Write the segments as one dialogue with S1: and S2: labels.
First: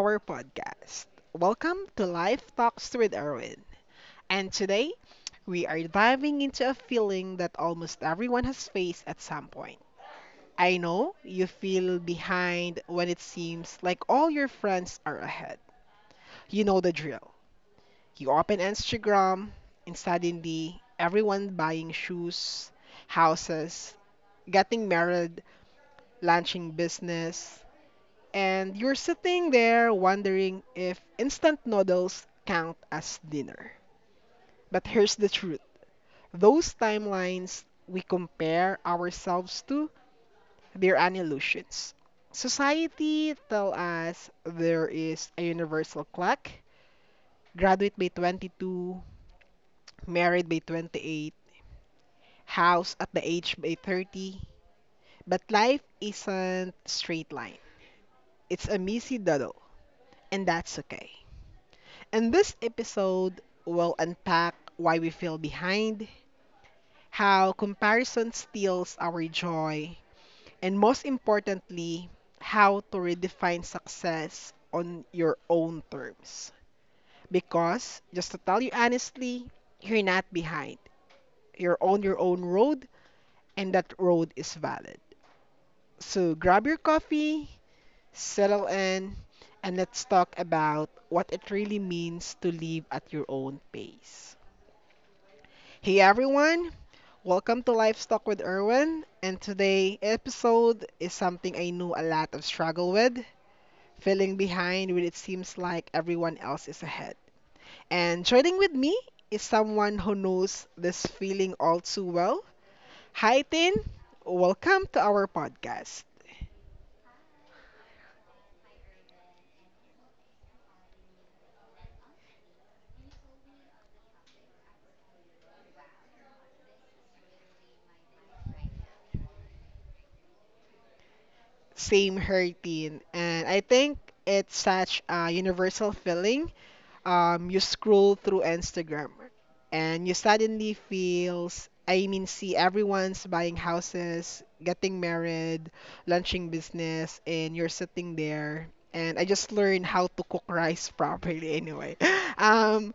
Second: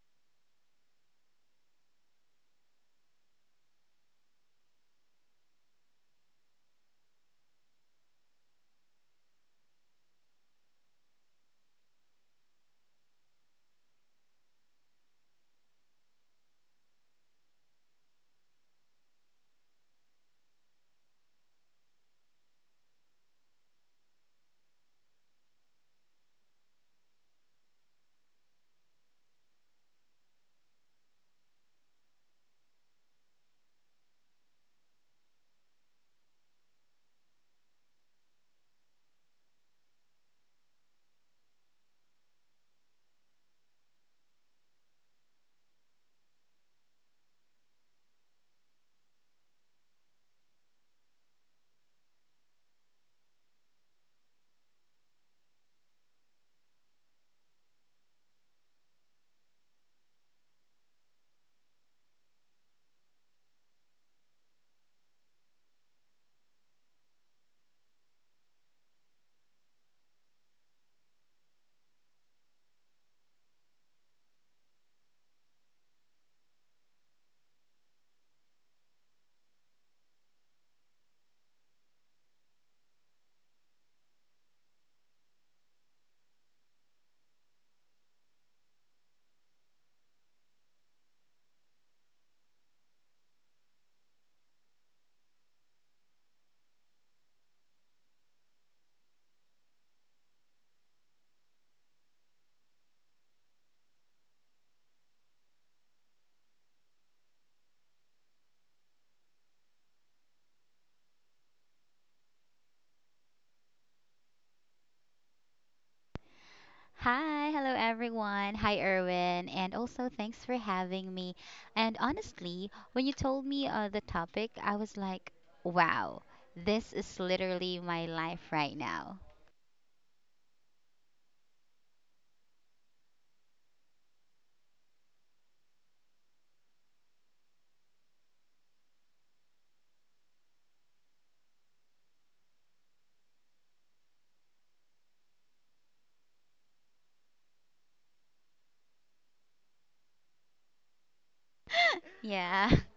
S1: our podcast. Welcome to Life Talks with Erwin. And today, we are diving into a feeling that almost everyone has faced at some point. I know you feel behind when it seems like all your friends are ahead. You know the drill. You open Instagram, and suddenly everyone buying shoes, houses, getting married, launching business, and you're sitting there wondering if instant noodles count as dinner. But here's the truth, those timelines we compare ourselves to, they're an illusions. Society tell us there is a universal clock, graduate by 22, married by 28, house at the age by 30, but life isn't straight line. It's a messy doodle, and that's okay. In this episode we will unpack why we feel behind, how comparison steals our joy, and most importantly, how to redefine success on your own terms. Because, just to tell you honestly, you're not behind. You're on your own road, and that road is valid. So grab your coffee, settle in, and let's talk about what it really means to live at your own pace. Hey everyone, welcome to Livestock with Erwin, and today episode is something I know a lot of struggle with, feeling behind when it seems like everyone else is ahead. And joining with me is someone who knows this feeling all too well. Hi Tin, welcome to our podcast.
S2: Hi, hello everyone. Hi, Erwin. And also, thanks for having me. And honestly, when you told me the topic, I was like, wow, this is literally my life right now.
S1: Same here, Tin, and I think it's such a universal feeling. You scroll through Instagram and you suddenly feels, see everyone's buying houses, getting married, launching business and you're sitting there, and I just learned how to cook rice properly anyway.
S2: Yeah,
S1: Um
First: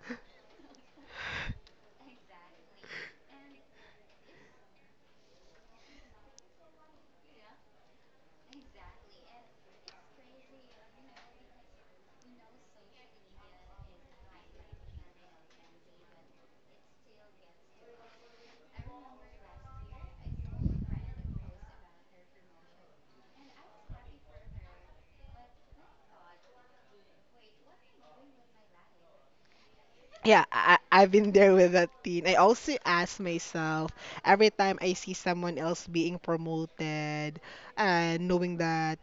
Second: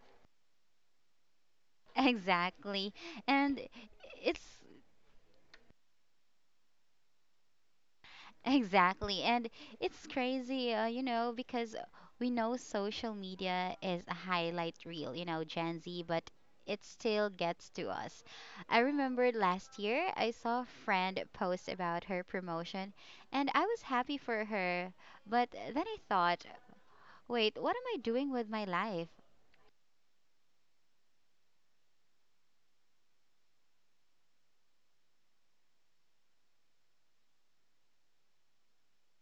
S2: exactly. And it's Exactly. And it's crazy, you know, because we know social media is a highlight reel, you know, Gen Z, but it still gets to us. I remember last year I saw a friend post about her promotion and I was happy for her, but then I thought, wait, what am I doing with my life?
S1: yeah, I've been there with that teen. I also ask myself every time I see someone else being promoted and knowing that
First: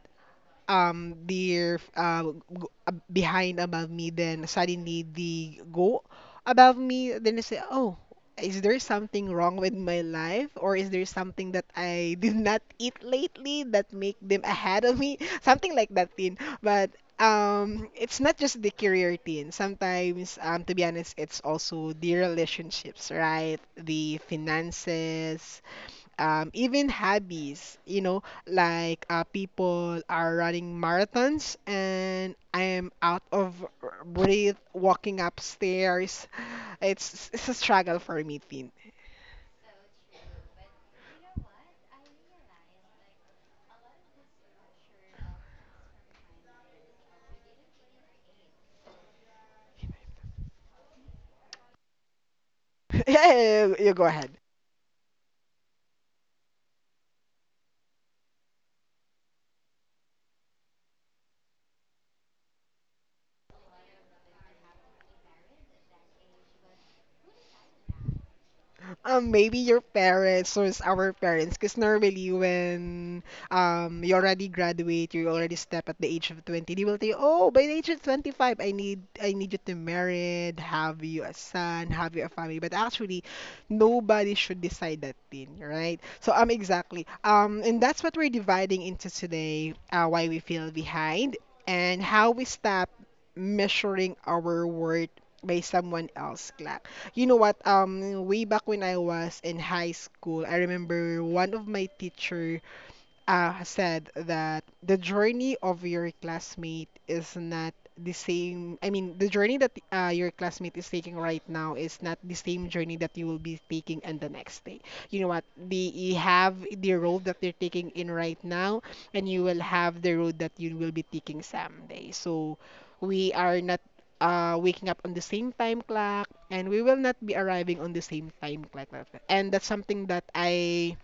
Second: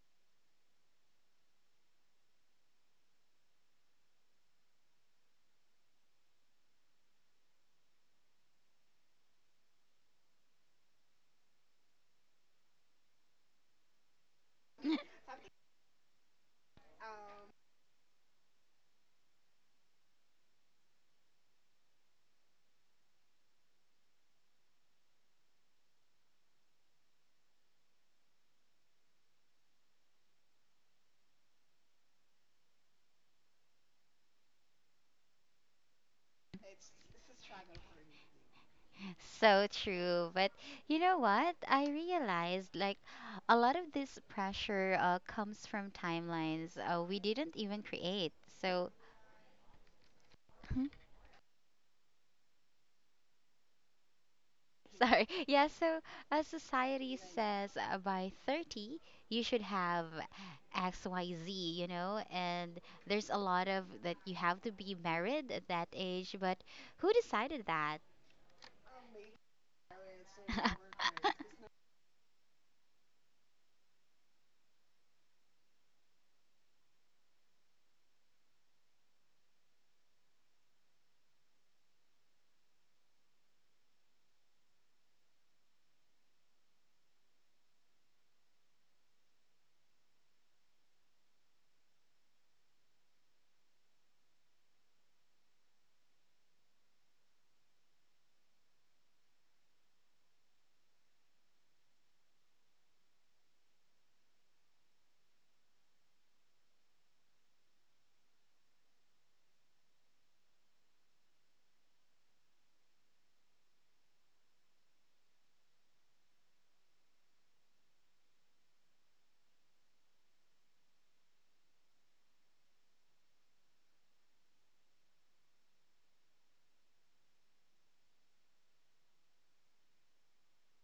S1: they're behind above me, then suddenly they go above me, then I say, oh, is there something wrong with my life, or is there something that I did not eat lately that make them ahead of me, something like that thing. But it's not just the career thing sometimes. To be honest, it's also the relationships, right, the finances, even hobbies. You know, like people are running marathons and I am out of breath walking upstairs. It's a struggle for me, Tin.
S2: So true. But you know what? I realized like a lot of this pressure comes from timelines we didn't even create. So,
S1: Yeah, you go ahead.
S2: sorry. Yeah, so society says by 30, you should have XYZ, you know? And there's a lot of that you have to be married at that age, but who decided that?
S1: Maybe your parents or our parents, because normally when you already graduate, you already step at the age of 20, they will tell you, oh, by the age of 25, I need you to married, have you a son, have you a family. But actually, nobody should decide that thing, right? So exactly. And that's what we're dividing into today, why we feel behind and how we stop measuring our worth by someone else clap. You know what? Way back when I was in high school, I remember one of my teacher said that the journey of your classmate is not the same. I mean, the journey that your classmate is taking right now is not the same journey that you will be taking on the next day. You know what? They have the road that they're taking in right now, and you will have the road that you will be taking someday. So we are not waking up on the same time clock, and we will not be arriving on the same time clock. And that's something that I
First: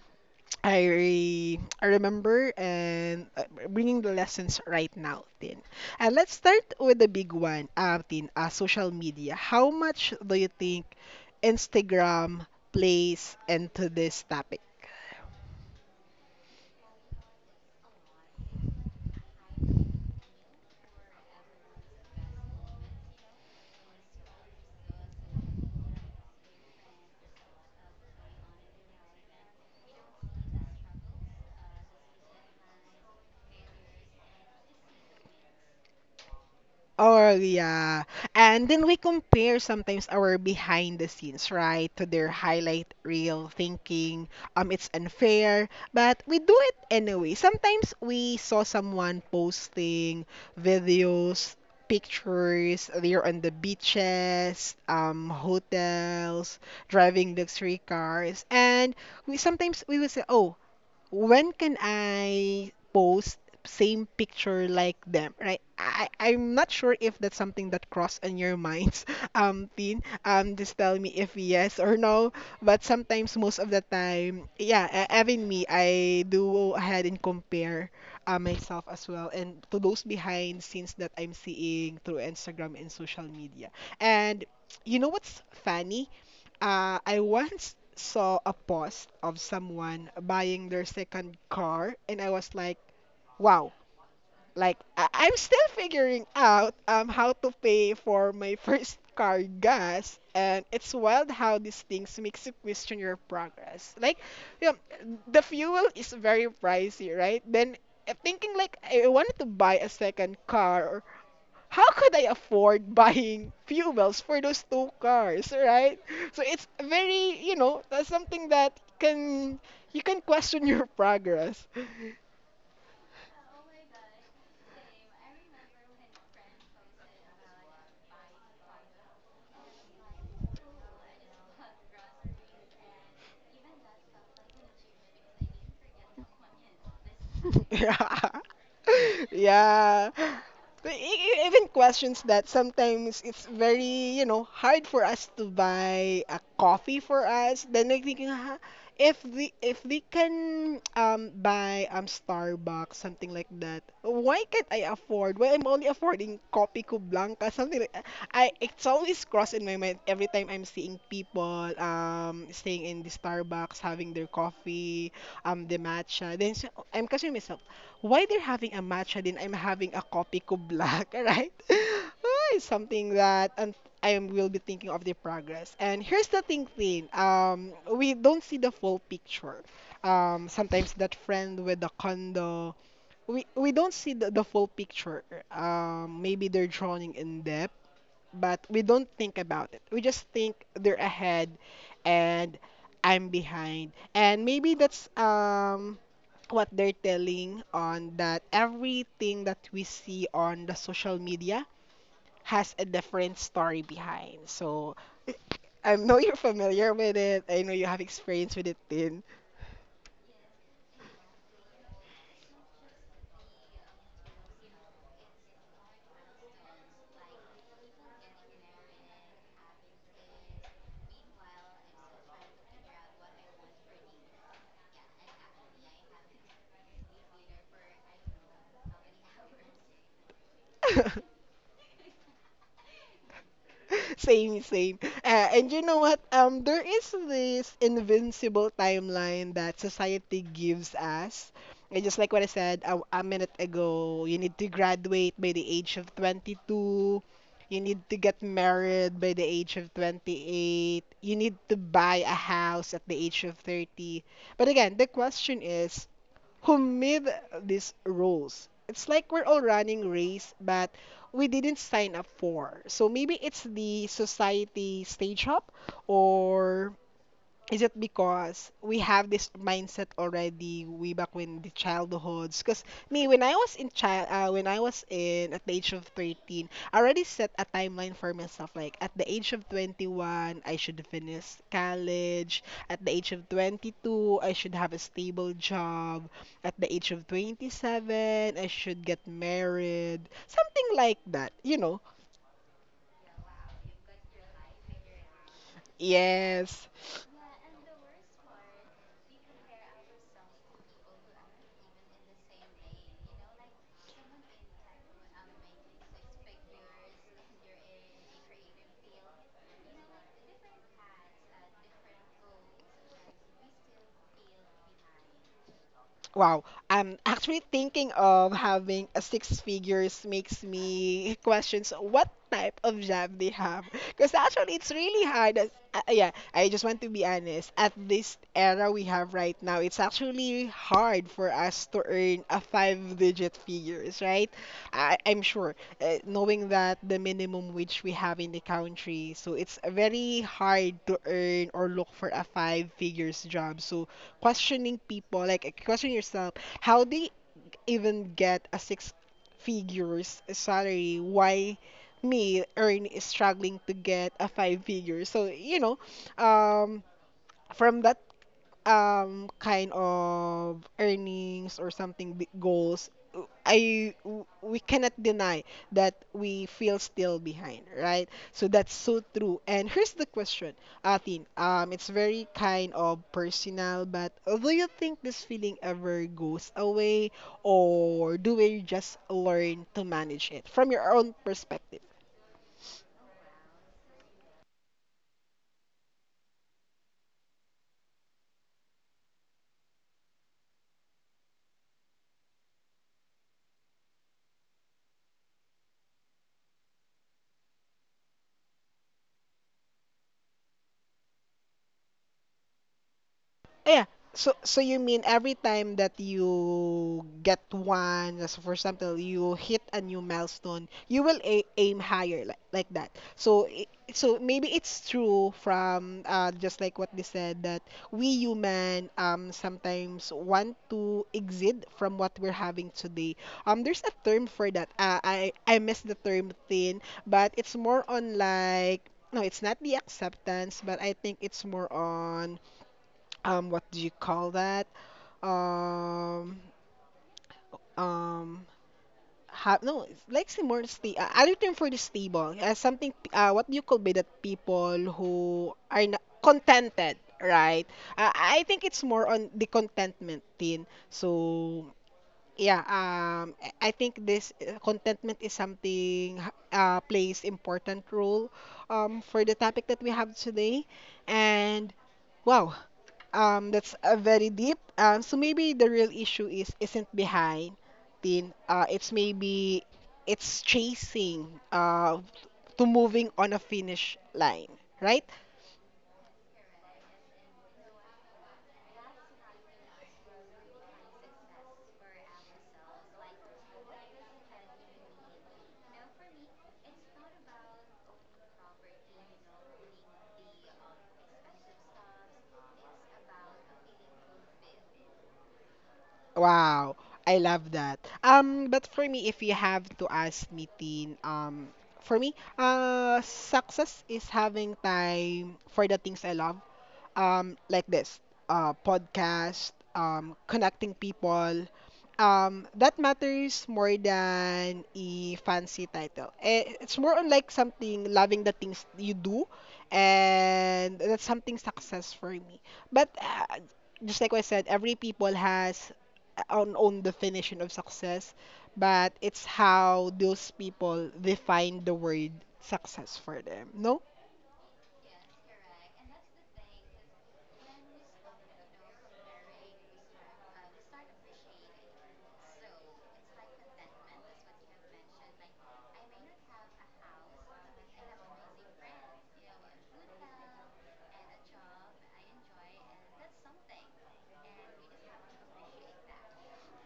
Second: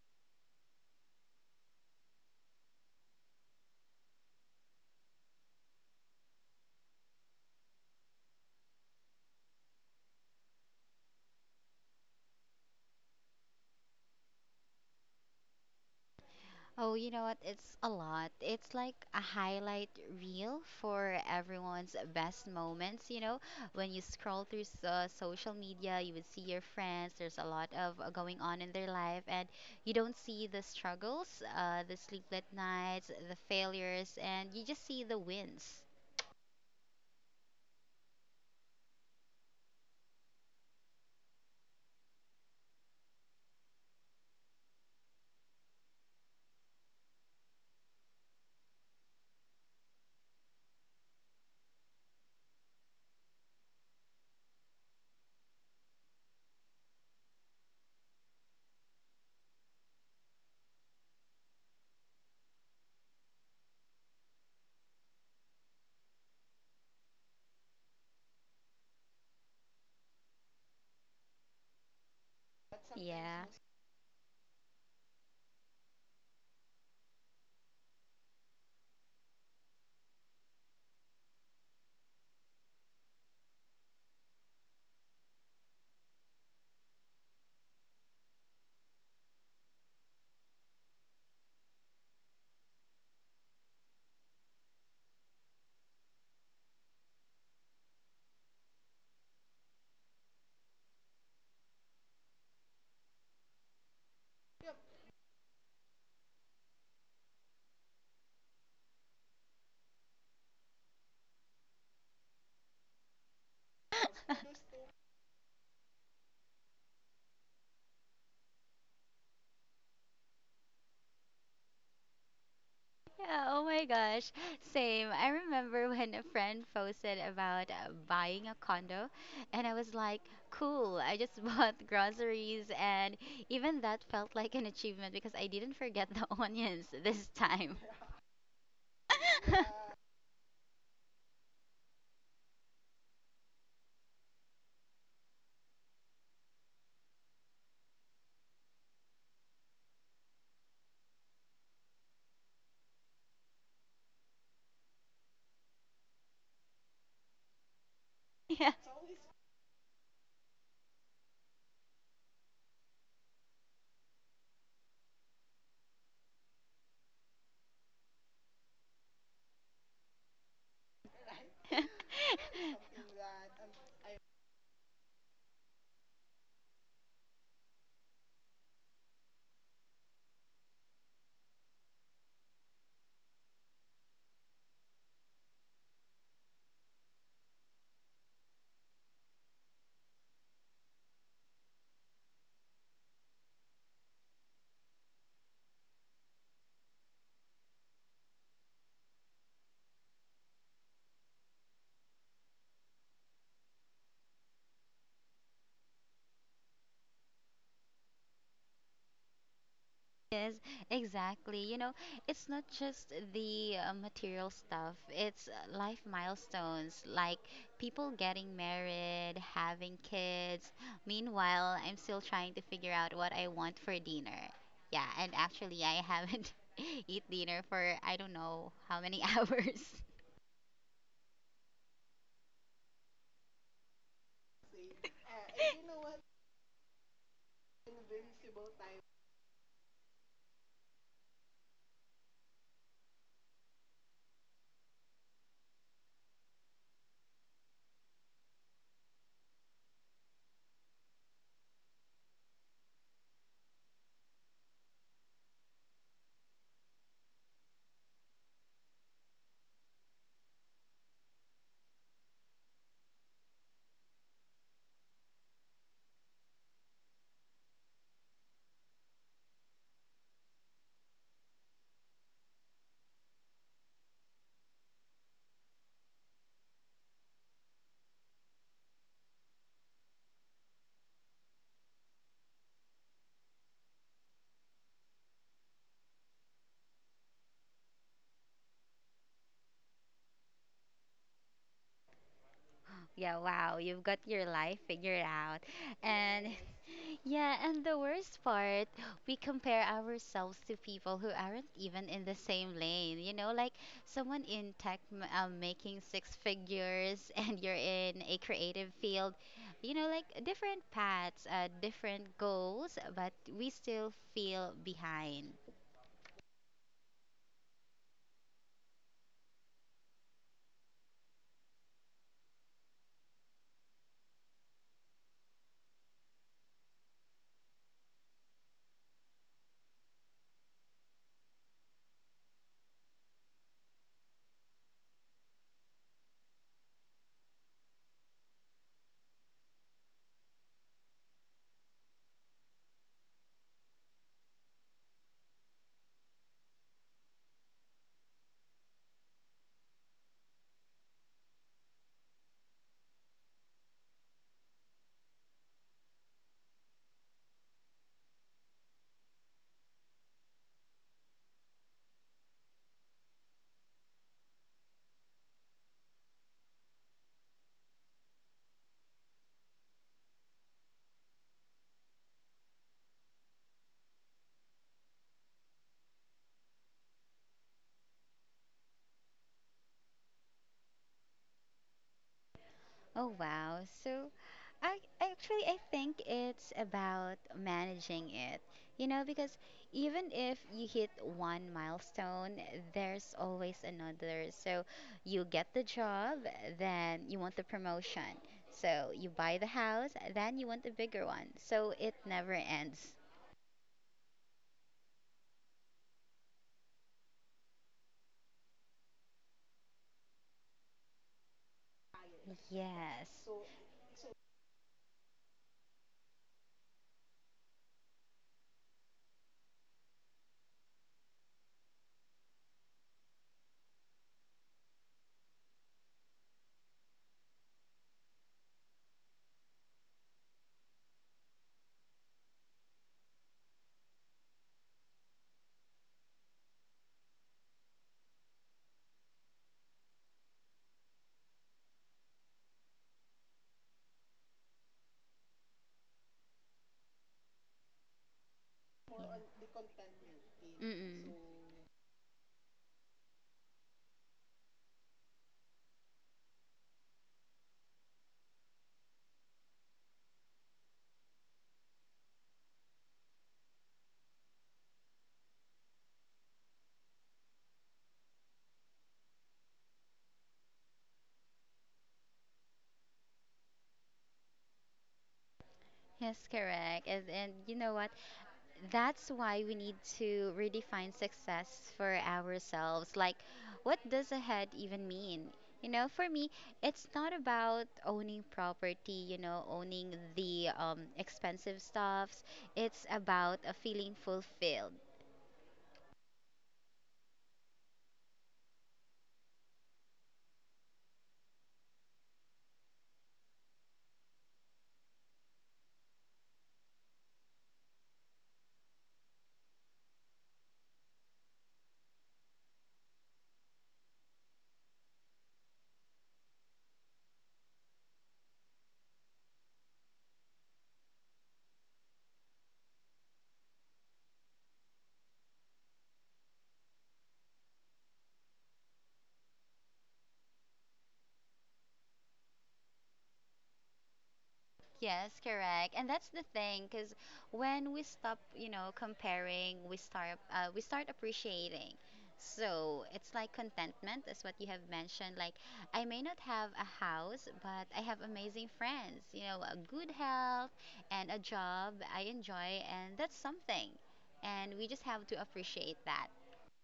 S1: I I remember, and bringing the lessons right now, Tin. And let's start with the big one, Tin, social media. How much do you think Instagram plays into this topic?
S2: Oh, you know what? It's a lot. It's like a highlight reel for everyone's best moments. You know, when you scroll through social media, you would see your friends. There's a lot of going on in their life, and you don't see the struggles, the sleepless nights, the failures, and you just see the wins.
S1: Oh yeah. And then we compare sometimes our behind the scenes, right, to their highlight reel, thinking, it's unfair, but we do it anyway. Sometimes we saw someone posting videos, pictures, they're on the beaches, hotels, driving luxury cars, and we would say, "Oh, when can I post same picture like them," right? I am not sure if that's something that crossed on your minds, Tin. Just tell me if yes or no. But sometimes,
S2: Yeah.
S1: most of the time, yeah, even me, I do go ahead and compare myself as well, and to those behind scenes that I'm seeing through Instagram and social media. And you know what's funny? I once saw a post of someone buying their second car, and I was like, wow, like I'm still figuring out how to pay for my first car gas, and it's wild how these things makes you question your progress. Like, you know, the fuel is very pricey, right? Then thinking like I wanted to buy a second car, or how could I afford buying fuels for those two cars, right? So it's very, you know, that's something that can you can question your progress.
S2: Yeah, oh my gosh. Same. I remember when a friend posted about buying a condo, and I was like, cool, I just bought groceries, and even that felt like an achievement because I didn't forget the onions this time.
S1: Yeah. Yeah. But even questions that sometimes it's very, you know, hard for us to buy a coffee for us. Then like thinking, "Ha, if they can buy Starbucks something like that, why can't I afford? Why I'm only affording Kopi Ko Blanca something like I,
S2: Yeah.
S1: it's always crossed in my mind every time I'm seeing people staying in the Starbucks having their coffee, the matcha." Then so, I'm questioning myself, why they're having a matcha then I'm having a kopi ko black, right? Ah, it's something that, and I will be thinking of the progress. And here's the thing, we don't see the full picture. Sometimes that friend with the condo, we don't see the full picture. Maybe they're drawing in depth, but we don't think about it. We just think they're ahead and I'm behind. And maybe that's what they're telling on that everything that we see on the social media has a different story behind. So I know you're familiar with it. I know you have experience with it, Tin.
S2: Yes, exactly. You know, it's not just the material stuff, it's life milestones like people getting married, having kids. Meanwhile, I'm still trying to figure out what I want for dinner. Yeah, and actually, I haven't eat dinner for I don't know how many hours.
S1: Same. And you know what? There is this invincible timeline that society gives us. And just like what I said a minute ago, you need to graduate by the age of 22. You need to get married by the age of 28. You need to buy a house at the age of 30. But again, the question is, who made these rules? It's like we're all running race, but we didn't sign up for. So maybe it's the society stage up, or is it because we have this mindset already way back when the childhoods? Because me, when I was in child, when I was in at the age of 13, I already set a timeline for myself. Like at the age of 21, I should finish college. At the age of 22, I should have a stable job. At the age of 27, I should get married. Something like that, you know?
S2: Yeah, wow. You've got your life figured out. And
S1: Yes.
S2: yeah, and the worst part, we compare ourselves to people who aren't even in the same lane. You know, like someone in tech making six figures and you're in a creative field. You know, like different paths, different goals, but we still feel behind.
S1: Wow. Actually thinking of having a six figures makes me questions what type of job they have. Because actually, it's really hard. As, yeah, I just want to be honest. At this era we have right now, it's actually hard for us to earn a five-digit figures, right? I'm sure, knowing that the minimum wage we have in the country, so it's very hard to earn or look for a five figures job. So questioning people, like questioning yourself, how they even get a six figures salary? Why me, Earn, is struggling to get a five figure? So, you know, um, from that kind of earnings or something big goals, we cannot deny that we feel still behind, right? So that's so true. And here's the question, atin, it's very kind of personal, but do you think this feeling ever goes away, or do we just learn to manage it from your own perspective?
S2: Oh wow. So I actually I think it's about managing it. You know, because even if you hit one milestone, there's always another. So you get the job, then you want the promotion. So you buy the house, then you want the bigger one. So it never ends.
S1: Oh, yeah. So so you mean every time that you get one, as for example, you hit a new milestone, you will a aim higher,
S2: Yes.
S1: like that.
S2: Yeah.
S1: So maybe it's true from just like what they said that we human sometimes want to exceed from what we're having today. There's a term for that. I miss the term thin, but it's more on like, no, it's not the acceptance, but I think it's more on what do you call that um um ha no It's like say more sta other term for the stable, something what do you call be that people who are not contented, right? Uh, I think it's more on the contentment thing.
S2: Mm-mm.
S1: So yeah, I think this contentment is something, plays important role for the topic that we have today. And wow, that's very deep. So maybe the real issue is isn't behind, Tin. It's maybe, it's chasing, to moving on a finish line, right?
S2: Yes, correct. And you know what? That's why we need to redefine success for ourselves. Like, what does ahead even mean? You know, for me, it's not about owning property, you know, owning the expensive stuffs. It's about a feeling fulfilled.
S1: Wow, I love that. But for me, if you have to ask me, Tin, for me, success is having time for the things I love, like this, podcast, connecting people. That matters more than a fancy title. Eh, it's more on like something loving the things you do, and that's something success for me. But just like what I said, every people has own definition of success, but it's how those people define the word success for them. No?
S2: Yes, correct. And that's the thing, because when we stop, you know, comparing, we start appreciating. So it's like contentment is what you have mentioned. Like I may not have a house, but I have amazing friends, you know, a good health and a job I enjoy, and that's something. And we just have to appreciate that.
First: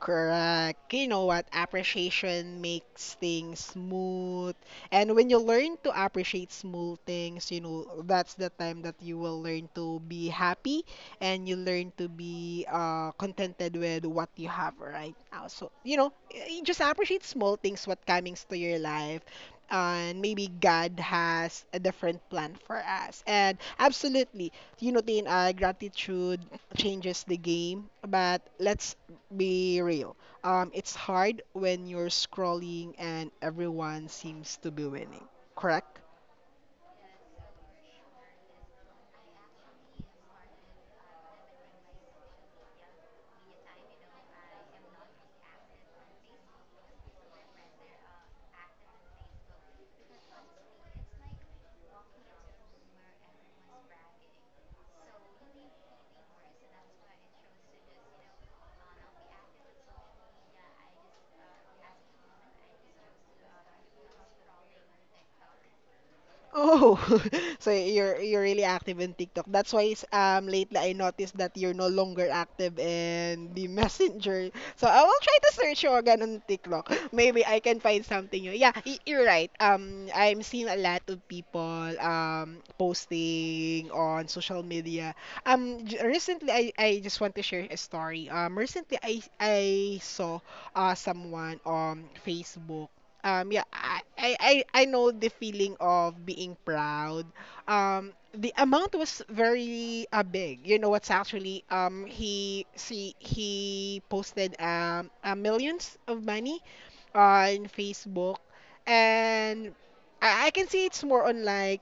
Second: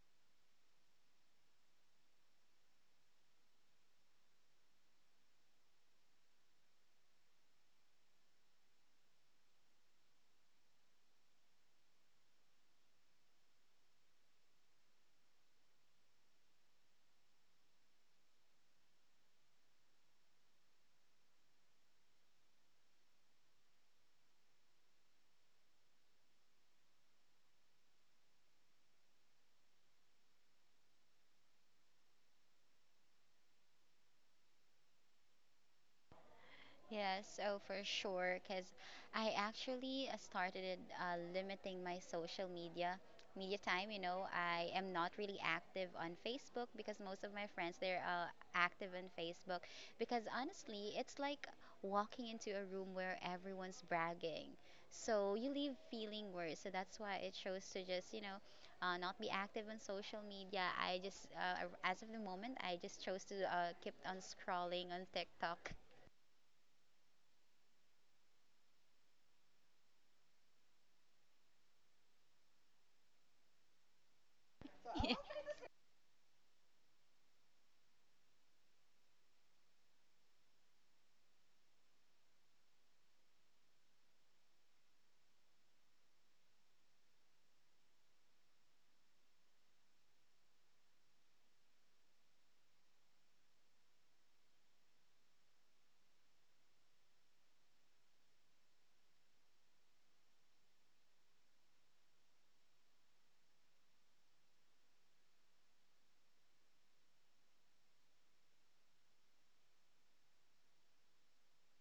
S1: Correct. You know what? Appreciation makes things smooth. And when you learn to appreciate small things, you know, that's the time that you will learn to be happy, and you learn to be contented with what you have right now. So, you know, just appreciate small things, what comings to your life. And maybe God has a different plan for us. And absolutely, you know, Tin, gratitude changes the game. But let's be real. It's hard when you're scrolling and everyone seems to be winning, correct?
S2: Yeah, so for sure, because I actually started limiting my social media time. You know, I am not really active on Facebook because most of my friends they're active on Facebook. Because honestly, it's like walking into a room where everyone's bragging, so you leave feeling worse. So that's why I chose to just you know. Not be active on social media. As of the moment, I just chose to keep on scrolling on TikTok.
S1: Oh, so you're really active in TikTok. That's why lately I noticed that you're no longer active in the messenger. So I will try to search you again on TikTok. Maybe I can find something new. Yeah, you're right. I'm seeing a lot of people posting on social media. Recently, I just want to share a story. Recently, I saw someone on Facebook. um yeah I, I i I know the feeling of being proud. The amount was very big. You know what's actually, he posted millions of money on Facebook. And I can see it's more on like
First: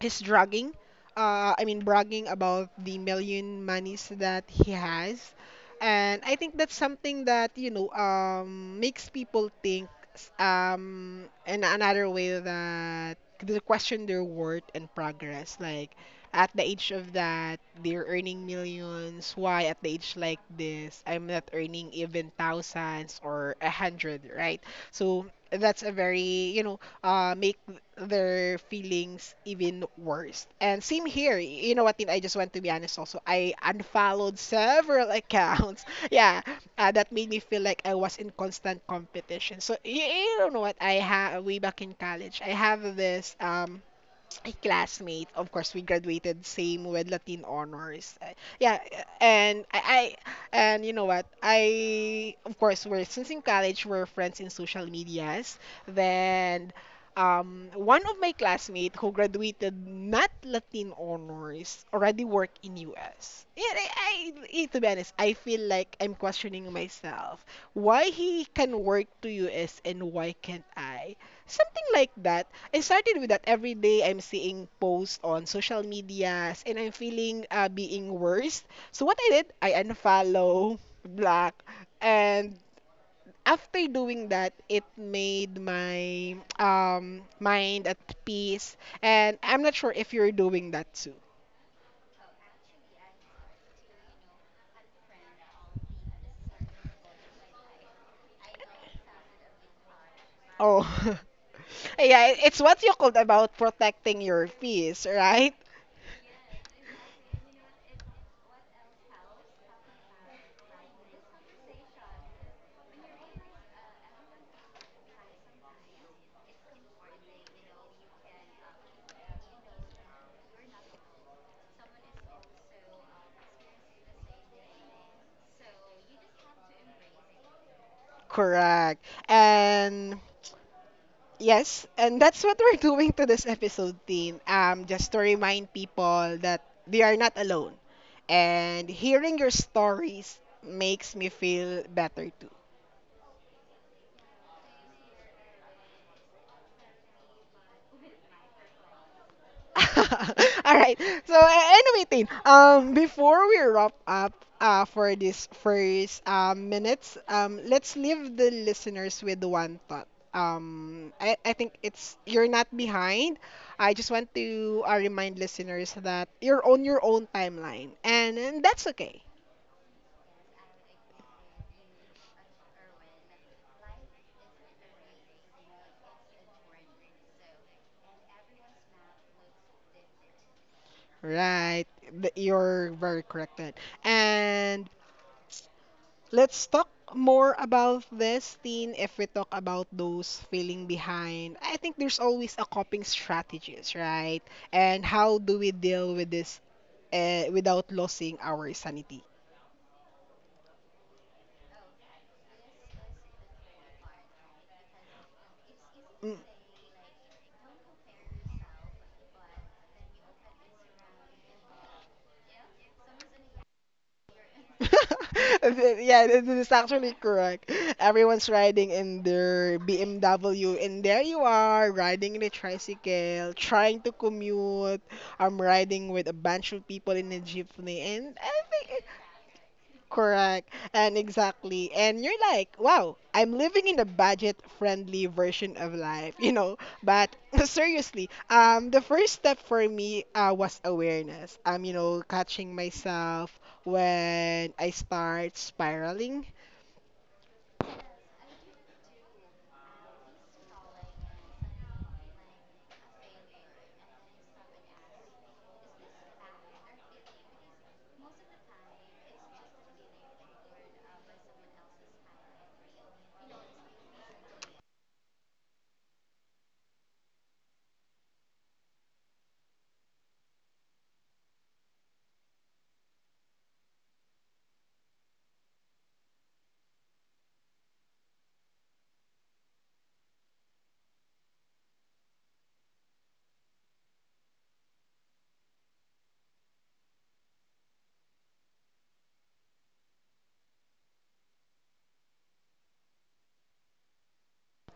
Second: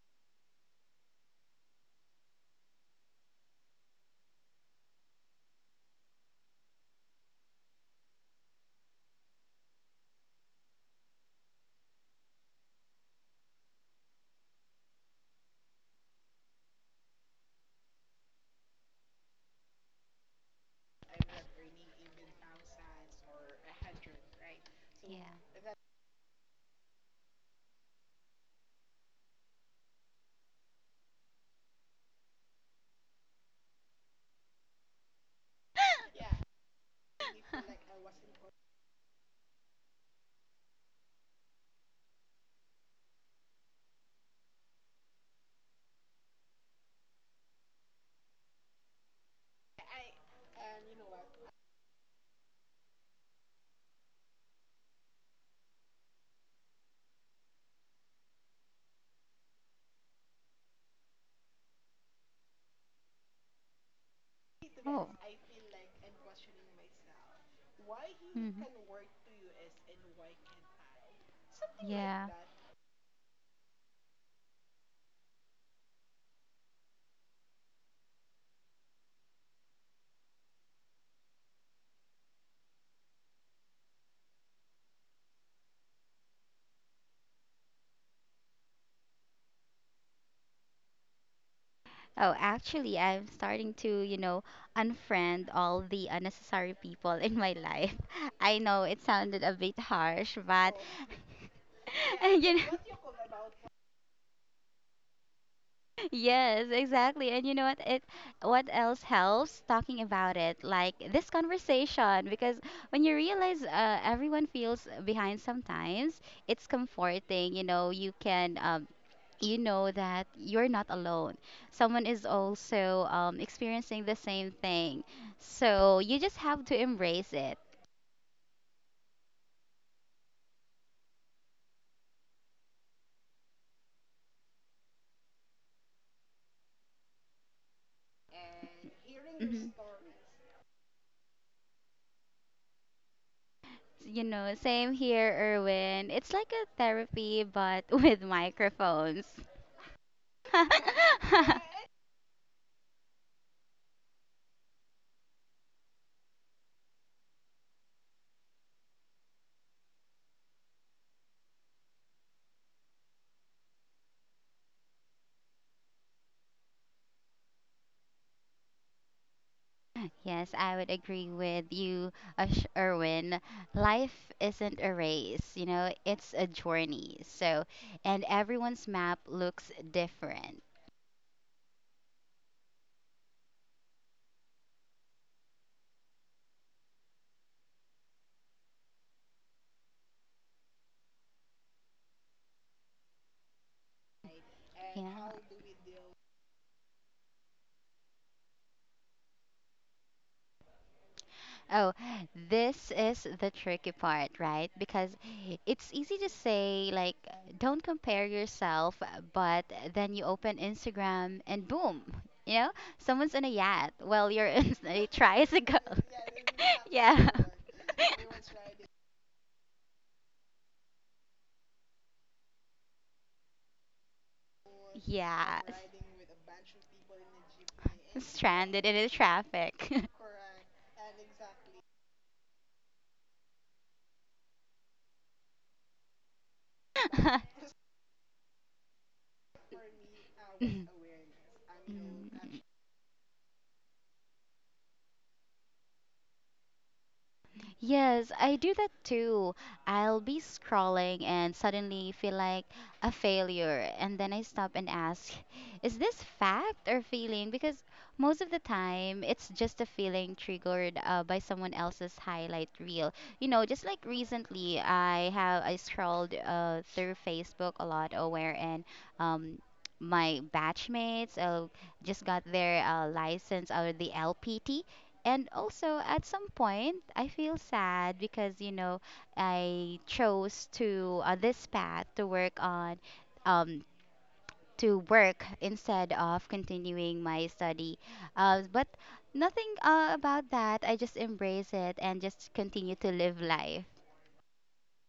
S1: he's dragging, bragging about the million monies that he has. And I think that's something that, you know, makes people think, in another way, that they question their worth and progress. Like, at the age of that, they're earning millions. Why at the age like this, I'm not earning even thousands or a hundred, right? So
S2: Yeah.
S1: that's a very, you know, make their feelings even worse. And same here. You know what, Tin? I just want to be honest also. I unfollowed several accounts. Yeah, that made me feel like I was in constant competition. So you don't know what I have way back in college. I have this a classmate. Of course, we graduated same with Latin honors. Yeah, and I, I and you know what? I of course we're, since in college we're friends in social medias. Then one of my classmates who graduated not Latin honors already work in US. To be
S2: Oh.
S1: honest, I feel like I'm questioning myself. Why he
S2: Mhm.
S1: can work to US and why can't I? Something like
S2: Yeah.
S1: that. I started with that every day I'm seeing posts on social medias and I'm feeling being worse. So what I did, I unfollow, block, and after doing that, it made my mind at peace. And I'm not sure if you're doing that too.
S2: Oh, actually, I'm starting to, you know, unfriend all the unnecessary people in my life. I know it sounded a bit harsh, but
S1: Oh, yeah,
S2: you know.
S1: it's what you called about protecting your peace, right?
S2: Yes, exactly. And you know what? It what else helps talking about it, like this conversation, because when you realize everyone feels behind sometimes, it's comforting. You know, you know that you're not alone. Someone is also experiencing the same thing, so you just have to embrace it.
S1: Correct. And yes, and that's what we're doing to this episode, team. Just to remind people that they are not alone. And hearing your
S2: Mhm.
S1: stories makes me feel better too.
S2: You know, same here, Erwin. It's like a therapy, but with microphones.
S1: All right. So anyway, Tin, before we wrap up, for this first minutes, let's leave the listeners with one thought. I think it's you're not behind. I just want to remind listeners that you're on your own timeline, and that's okay,
S2: Yes, I would agree with you, Ash Erwin. Life isn't a race, you know, it's a journey. So, and everyone's map looks different.
S1: right? You're very correct, Tin. And let's talk more about this, Tin. If we talk about those feeling behind, I think there's always a coping strategies, right?
S2: Yeah.
S1: And how do we deal with this without losing our sanity?
S2: Oh, this is the tricky part, right? Because it's easy to
S1: Mm.
S2: say, like, don't compare yourself, but then you open Instagram and boom, you know, someone's in a yacht. Well, you're in a tricycle.
S1: Yeah, this is actually
S2: Yeah.
S1: correct. Everyone's riding in their BMW, and there you are, riding in a tricycle, trying to commute.
S2: yeah,
S1: I'm riding with a bunch of people in a jeepney, and I
S2: stranded in
S1: think,
S2: the traffic.
S1: correct. And exactly. And you're like, wow, I'm living in a budget-friendly version of life, you know. But seriously, the first step for me was awareness. You know,
S2: Mm.
S1: catching myself when I start spiraling.
S2: Yes, I do that too. I'll be scrolling and suddenly feel like a failure. And then I stop and ask, is this fact or feeling? Because most of the time, it's just a feeling triggered by someone else's highlight reel. You know, just like recently, I scrolled through Facebook a lot, where and um, my batchmates just got their license or the LPT and also, at some point, I feel sad because, you know, I chose to this path to work on, um, to work instead of continuing my study. But nothing about that. I just embrace it and just continue to live life.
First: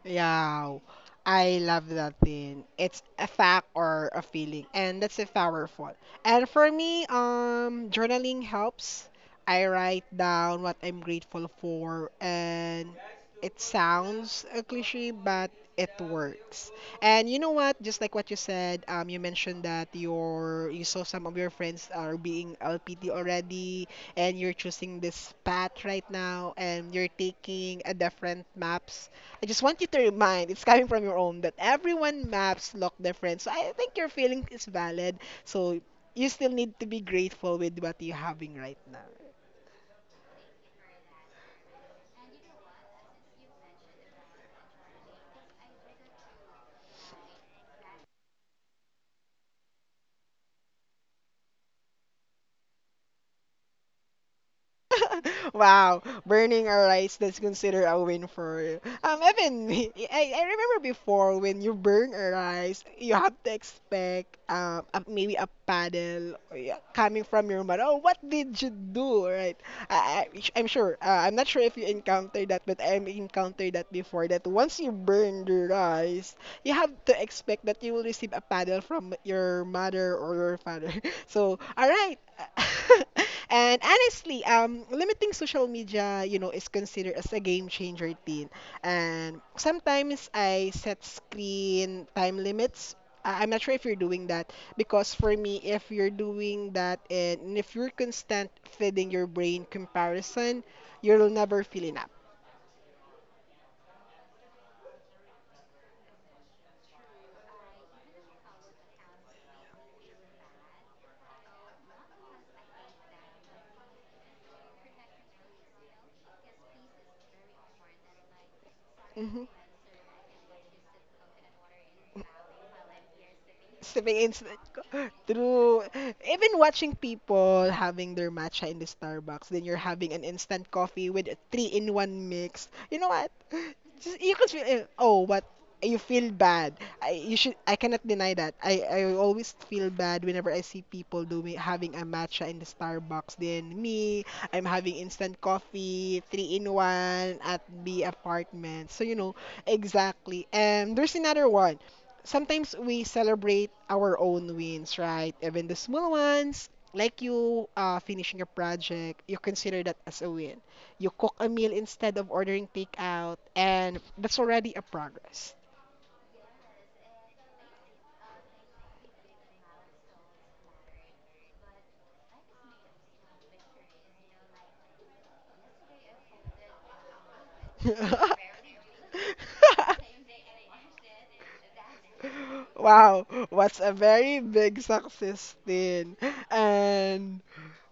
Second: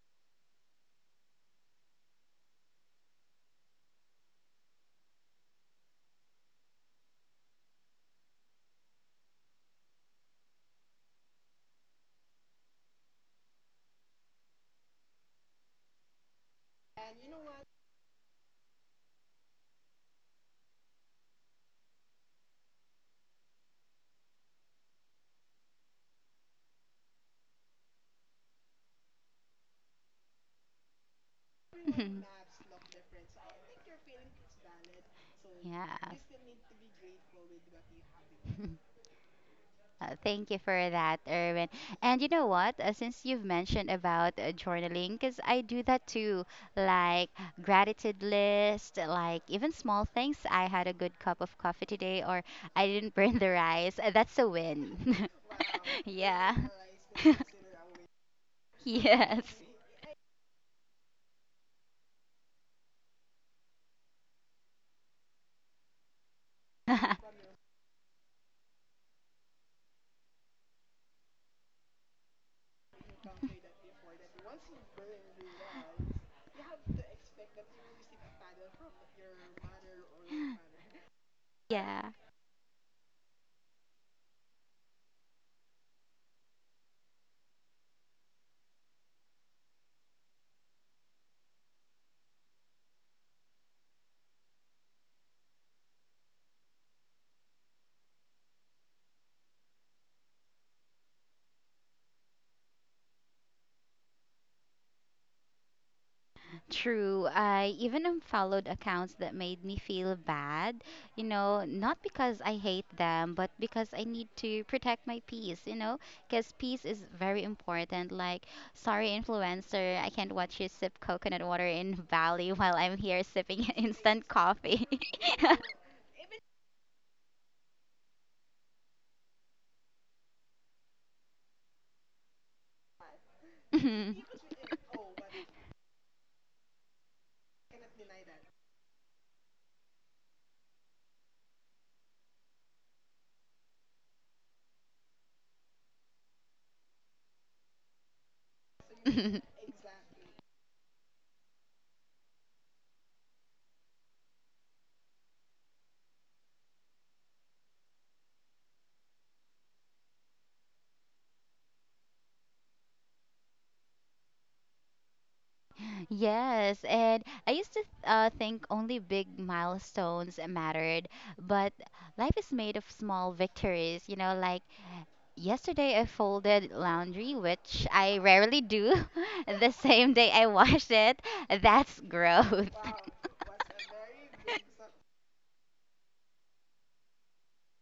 S1: Yeah, I love that thing. It's a fact or a feeling, and that's a powerful. And for me, journaling helps. I write down what I'm grateful for, and it sounds a cliche, but it works. And you know what? Just like what you said, you mentioned that your you saw some of your friends are being LPT already, and you're choosing this path right now, and you're taking a different map. I just want you to remind, it's coming from your own, that everyone maps look different. So I think your feeling is valid. So you
S2: Yes.
S1: still need to be grateful with what you're having right now.
S2: Thank you for that, Erwin. And you know what? Since you've mentioned about journaling, because I do that too, like gratitude list, like even small things. I had a good cup of coffee today, or I didn't burn the rice. That's a win.
S1: Wow,
S2: Yeah.
S1: burning our rice, that's considered a win for you. Even
S2: Yes.
S1: me, I remember before when you burn a rice, you have to expect a, maybe a paddle or, yeah, coming from your mother. Oh, what did you do? Right? I, I I'm sure. I'm not sure if you encountered that, but I encountered that before. That once you burn the rice, you have to expect that you will receive a paddle from your mother or your father. So, all right.
S2: Yeah.
S1: And honestly, limiting social media, you know, is considered as a game changer thing. And sometimes I set screen time limits. I'm not sure if you're doing that, because for me, if you're doing that and if you're constant feeding your brain comparison, you'll never feel enough.
S2: True. I even unfollowed accounts that made me feel bad, you know, not because I hate them, but because I need to protect my peace, you know, because peace is very important. Like, sorry, influencer, I can't watch you
S1: Hmm,
S2: sip coconut water in Bali while I'm here sipping instant coffee.
S1: specific incident ko. True. Even watching people having their matcha in the Starbucks, then you're having an instant coffee with a three-in-one mix. You know what? Just, you could feel, eh, oh, but you feel bad. I you should. I cannot deny that. I always feel bad whenever I see people doing having a matcha in the Starbucks. Then me, I'm having instant coffee, three in one at the apartment. So you know,
S2: Mhm.
S1: exactly. And there's another one, sometimes we celebrate our own wins, right? Even the small ones, like you, finishing a project, you consider that as a win. You cook a meal instead of ordering takeout, and that's already a progress.
S2: Yes, and I used to think only big milestones mattered, but life is made of small victories. You know, like yesterday I folded laundry, which I rarely do. The same day I washed it. That's growth.
S1: Wow, what's a very big success then? And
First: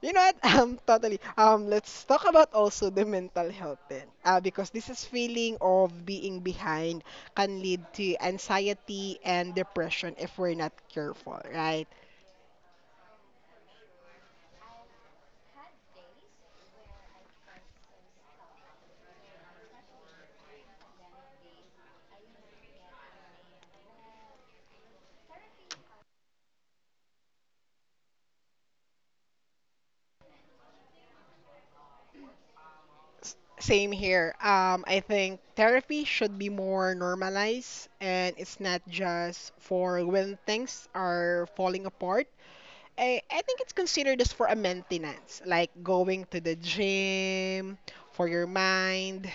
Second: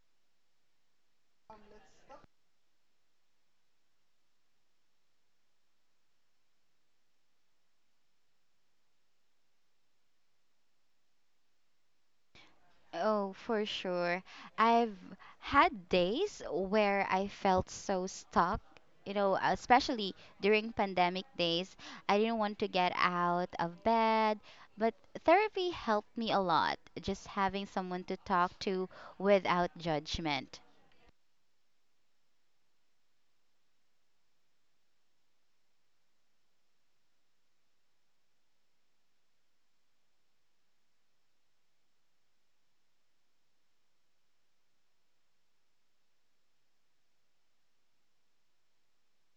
S1: you know what? Totally. Let's talk about also the mental health then. Because this is feeling of being behind can lead to anxiety and depression if we're not careful, right?
S2: Oh, for sure. I've had days where I felt so stuck, you know, especially during pandemic days. I didn't want to get out of bed, but therapy helped me a lot, just having someone to talk to without judgment.
S1: Same here. I think therapy should be more normalized, and it's not just for when things are falling apart. I think it's considered as for a maintenance, like going to the gym for your mind.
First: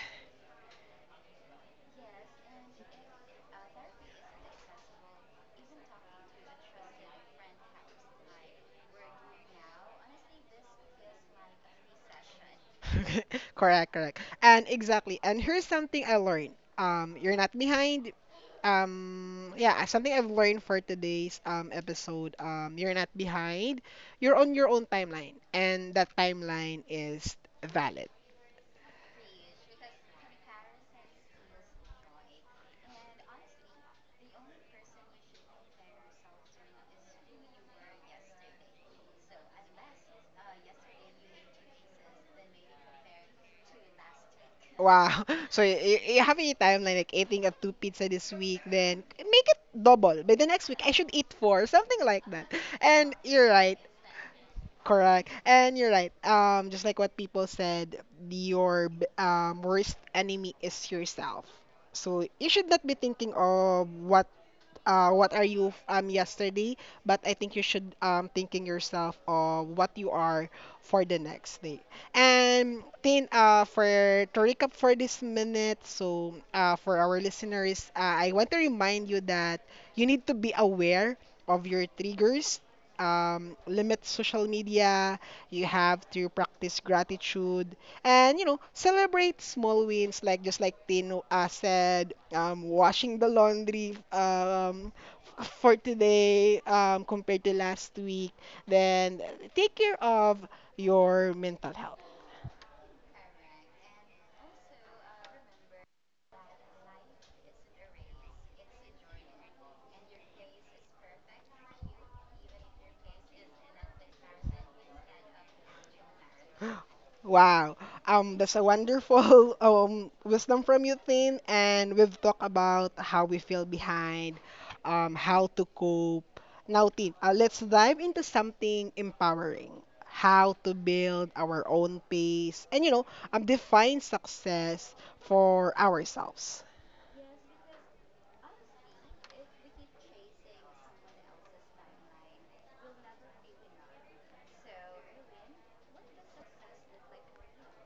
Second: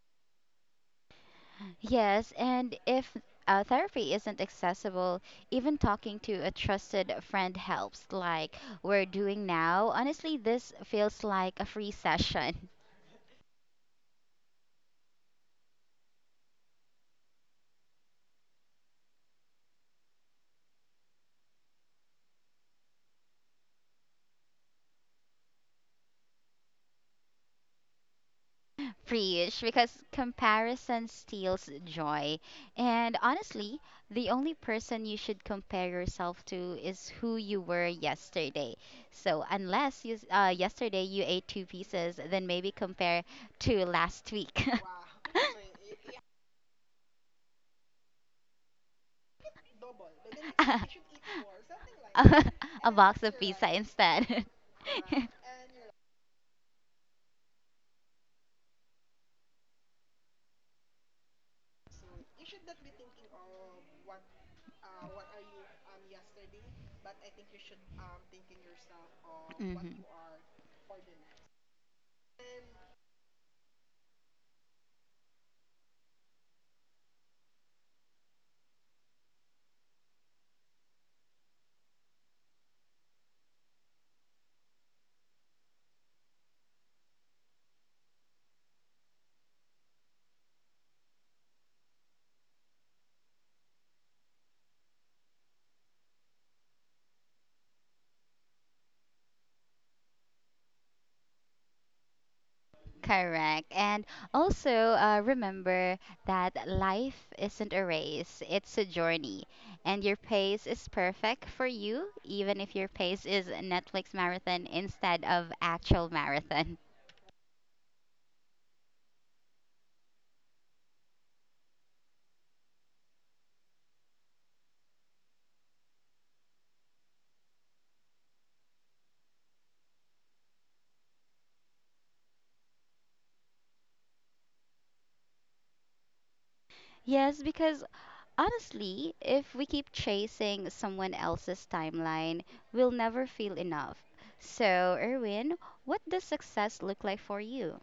S2: Yes, and if therapy isn't accessible, even talking to a trusted friend helps, like we're doing now. Honestly, this feels like a free session.
S1: Correct, correct. And exactly. And here's something I learned. You're not behind. Yeah, something I've learned for today's episode. You're not behind. You're on your own timeline, and that timeline is valid.
S2: Preach, because comparison steals joy. And honestly, the only person you should compare yourself to is who you were yesterday. So unless you, yesterday you ate two pieces, then maybe compare to last week.
S1: Wow. So you have a timeline like eating a two pizza this week, then make it double. By the next week, I should eat four, something like that.
S2: A
S1: And
S2: box of
S1: you're right.
S2: pizza instead.
S1: Correct. And you're right. Just like what people said, your worst enemy is yourself. So you should not be thinking of what, what are you yesterday, but I think you should thinking yourself of what
S2: Mhm.
S1: you are for the next day. And then for, to recap for this minute, so for our listeners, I want to remind you that you need to be aware of your triggers. Limit social media. You have to practice gratitude, and you know, celebrate small wins, like just like Tino, said, washing the laundry, for today, compared to last week. Then, take care of your mental health.
S2: Correct. And also, remember that life isn't a race, it's a journey. And your pace is perfect for you, even if your pace is Netflix marathon instead of actual marathon.
S1: Wow. That's a wonderful wisdom from you, Tin. And we've talked about how we feel behind, how to cope. Now, Tin, let's dive into something empowering. How to build our own pace, and you know, define success for ourselves.
S2: Yes, because honestly, if we keep chasing someone else's timeline, we'll never feel enough. So, Erwin, what does success look like for you?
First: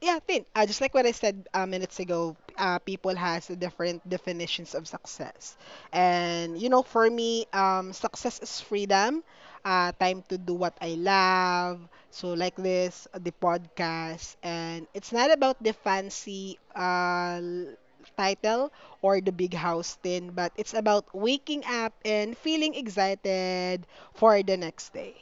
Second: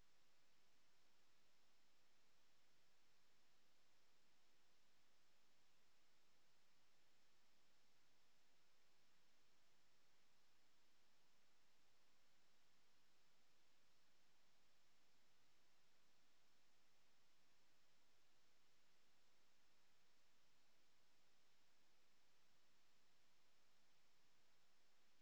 S1: Yeah, I just like what I said minutes ago, people has different definitions of success, and you know, for me, success is freedom, time to do what I love. So like this, the podcast. And it's not about the fancy title or the big house thing, but it's about waking up and feeling excited for the next day.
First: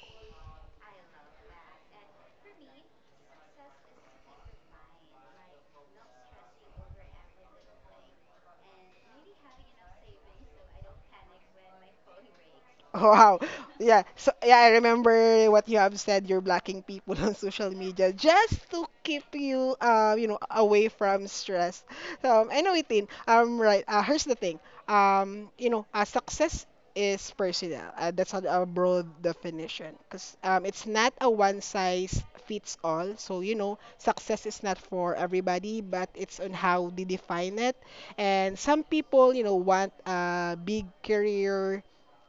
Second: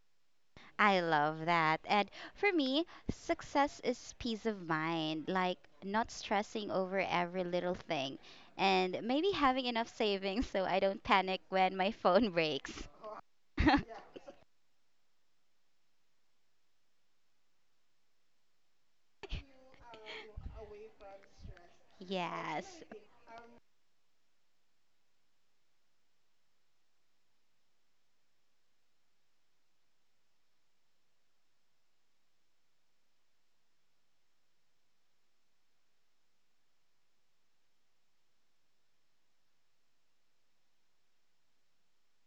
S2: I love that. And for me, success is peace of mind, like not stressing over every little thing, and maybe having enough savings so I don't panic when my phone breaks.
S1: Oh, wow. Yeah. So yeah, I remember what you have said. You're blocking people on social media just to keep you, away from stress. So, Um,
S2: Yes.
S1: anyway, Tin. Right. Here's the thing. Success is personal. That's a broad definition. Cause it's not a one size fits all. So you know, success is not for everybody, but it's on how they define it. And some people, you know, want a big career,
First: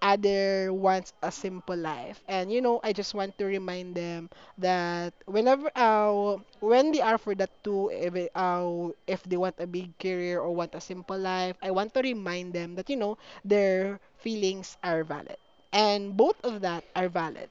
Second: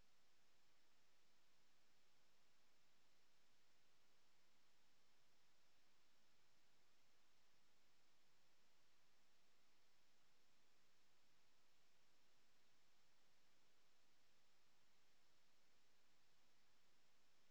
S1: other wants a simple life. And you know, I just want to remind them that whenever when they are for that too, if, it- if they want a big career or want a simple life, I want to remind them that you know their feelings are valid, and both of that are valid.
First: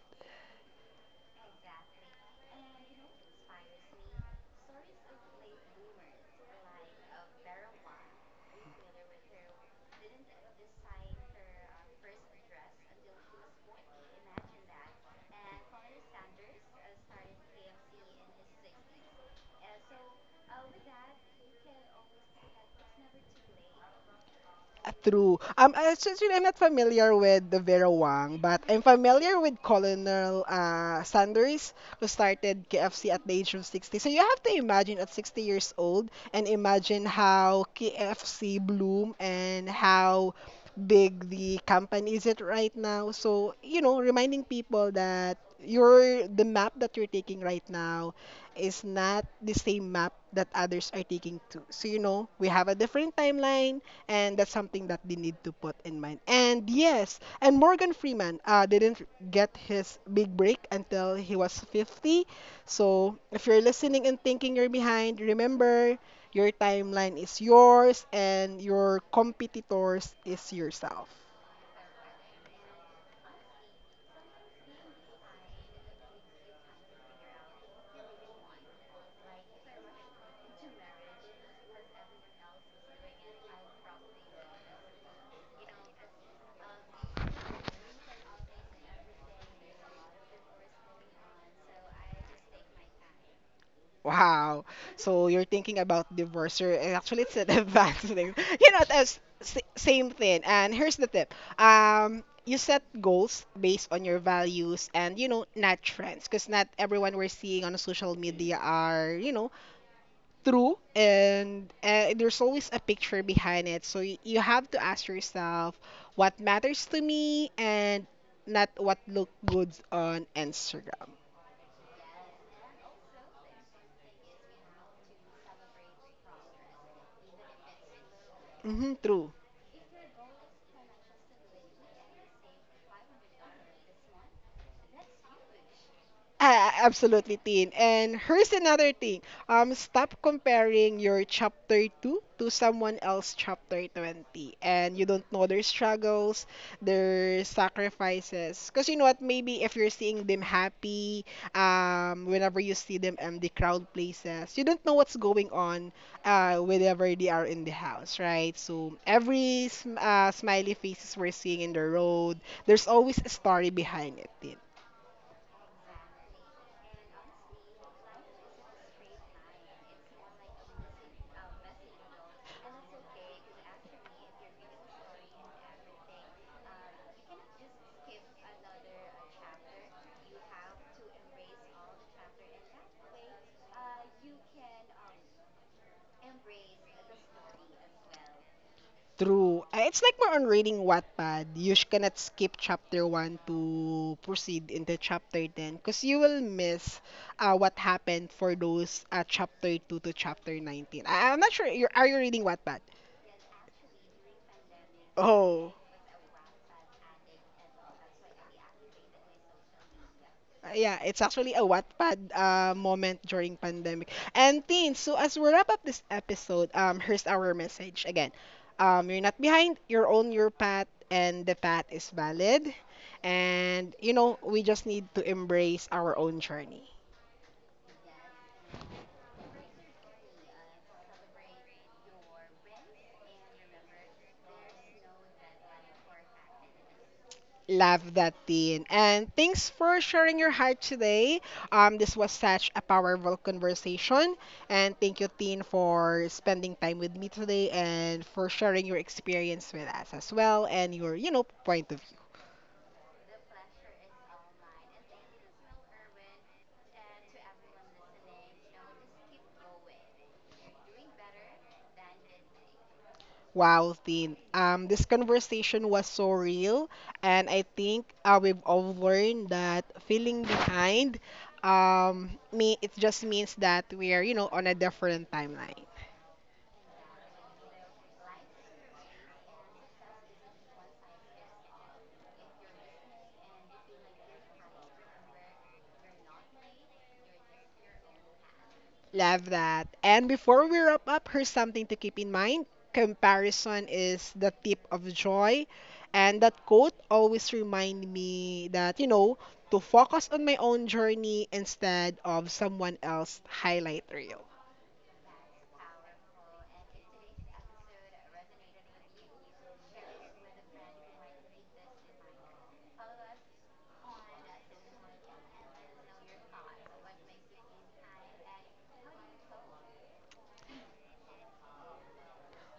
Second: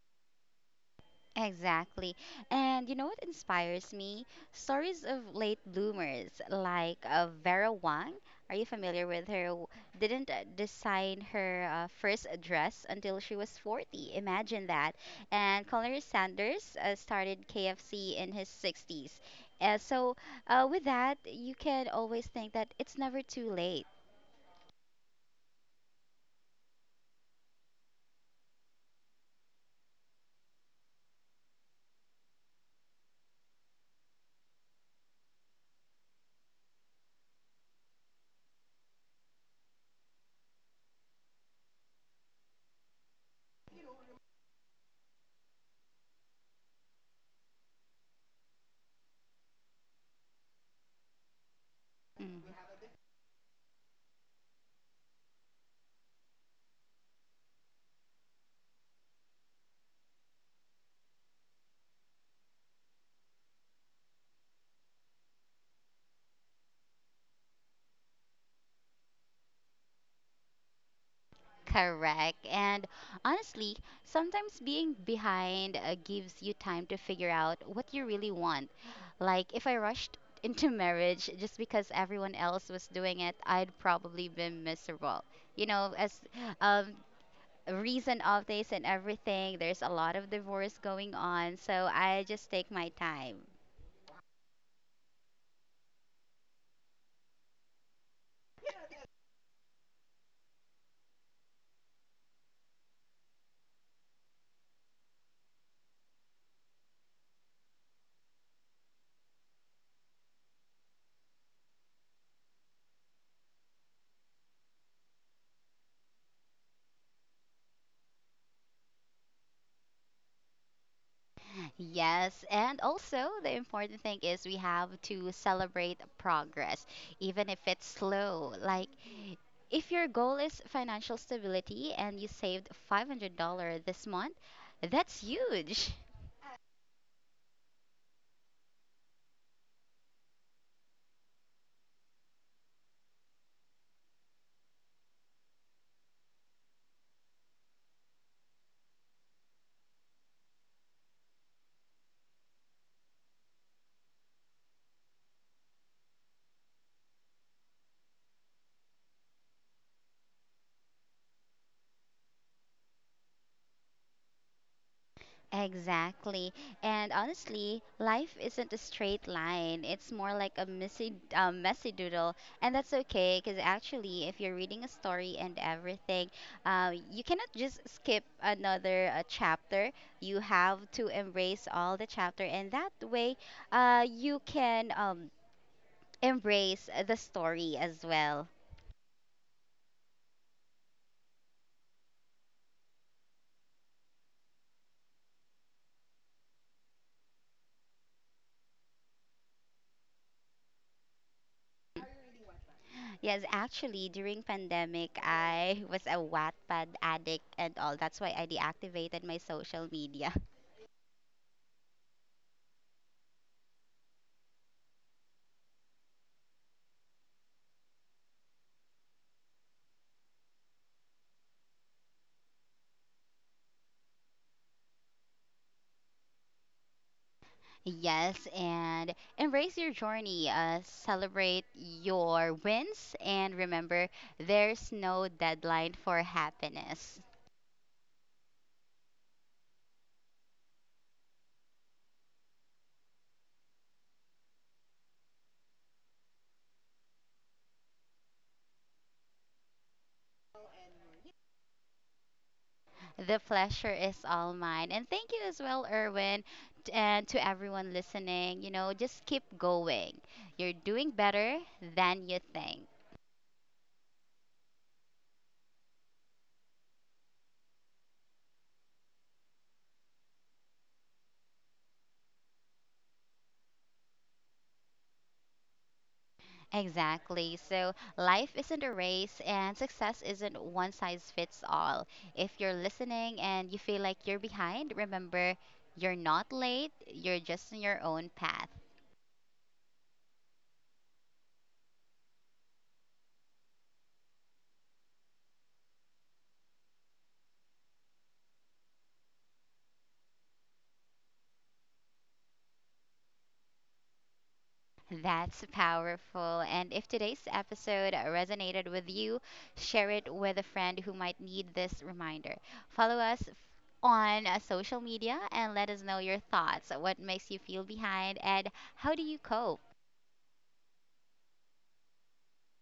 S2: Exactly. And you know what inspires me? Stories of late bloomers like Vera Wang. Are you familiar with her? W- Didn't design her first dress until she was 40. Imagine that. And Colonel Sanders started KFC in his 60s. Uh, so, with that, you can always think that it's never too late.
S1: True. Since I'm not familiar with the Vera Wang, but I'm familiar with Colonel Sanders, who started KFC at the age of 60. So you have to imagine at 60 years old and imagine how KFC bloom and how big the company is it right now. So, you know, reminding people that your the map that you're taking right now is not the same map that others are taking too. So, you know,
S2: Mm.
S1: we have a different timeline, and that's something that they need to put in mind. And yes, and Morgan Freeman didn't get his big break until he was 50. So if you're listening and thinking you're behind, remember your timeline is yours and your competitors is yourself.
S2: Correct. And honestly, sometimes being behind gives you time to figure out what you really want. Like, if I rushed into marriage just because everyone else was doing it, I'd probably been miserable. You know, as um, reason of this and everything, there's a lot of divorce going on. So I just take my time.
S1: Wow. So you're thinking about divorce. Or actually, it's an advanced thing. You know, that's same thing. And here's the tip. You set goals based on your values and you know not trends, because not everyone we're seeing on social media are you know true. And there's always a picture behind it. So you have to ask yourself what matters to me and not what look good on Instagram.
S2: Yes, and also the important thing is we have to celebrate progress, even if it's slow. Like,
S1: Mm-hmm, true.
S2: if your goal is financial stability and you saved $500 this month, that's huge.
S1: Ah, absolutely, Tin. And here's another thing. Stop comparing your chapter 2 to someone else chapter 20. And you don't know their struggles, their sacrifices. Because you know what? Maybe if you're seeing them happy, whenever you see them in the crowd places, you don't know what's going on whenever they are in the house, right? So every smiley faces we're seeing in the road, there's always a story behind it, Tin.
S2: Exactly. And honestly, life isn't a straight line. It's more like a messy, messy doodle. And that's okay, because actually, if you're reading a story and everything, you cannot just skip another chapter. You have to embrace all the chapter. And that way, you can embrace the story as well.
S1: True. It's like more on reading Wattpad. You cannot skip chapter 1 to proceed into chapter 10 because you will miss what happened for those chapter 2 to chapter 19. I'm not sure. Are you reading Wattpad?
S2: Yes, actually, during pandemic,
S1: Oh.
S2: I was a Wattpad addict and all. That's why I deactivated my social media.
S1: Yeah, it's actually a Wattpad moment during pandemic. And teens, so as we wrap up this episode, here's our message again. You're not behind. You're on your path, and the path is valid. And you know, we just need to embrace our own journey.
S2: Yes, and embrace your journey. Celebrate your wins, and remember, there's no deadline for happiness.
S1: Love that, Dean. And thanks for sharing your heart today. This was such a powerful conversation. And thank you, Dean, for spending time with me today and for sharing your experience with us as well and your, you know, point of view.
S2: The pleasure is all mine. And thank you as well, Erwin, and to everyone listening. You know, just keep going. You're doing better than you think.
S1: Wow, Dean. This conversation was so real, and I think we've all learned that feeling behind, me it just means that we're, you know, on a different timeline.
S2: Exactly. So life isn't a race and success isn't one size fits all. If you're listening and you feel like you're behind, remember you're not late, you're just on your own path.
S1: Love that. And before we wrap up, here's something to keep in mind. Comparison is the tip of joy. And that quote always remind me that, you know, to focus on my own journey instead of someone else's highlight reel.
S2: That's powerful. And if today's episode resonated with you, share it with a friend who might need this reminder. Follow us on social media and let us know your thoughts. What makes you feel behind and how do you cope?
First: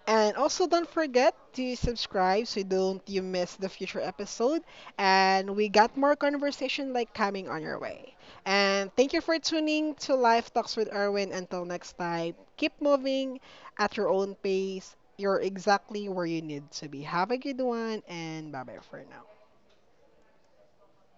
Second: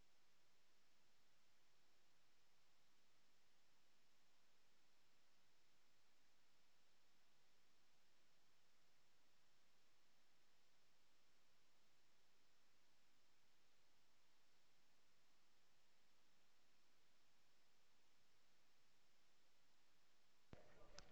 S1: And also, don't forget to subscribe so don't you miss the future episode. And we got more conversation like coming on your way. And thank you for tuning to Life Talks with Erwin. Until next time, keep moving at your own pace. You're exactly where you need to be. Have a good one, and bye bye for now.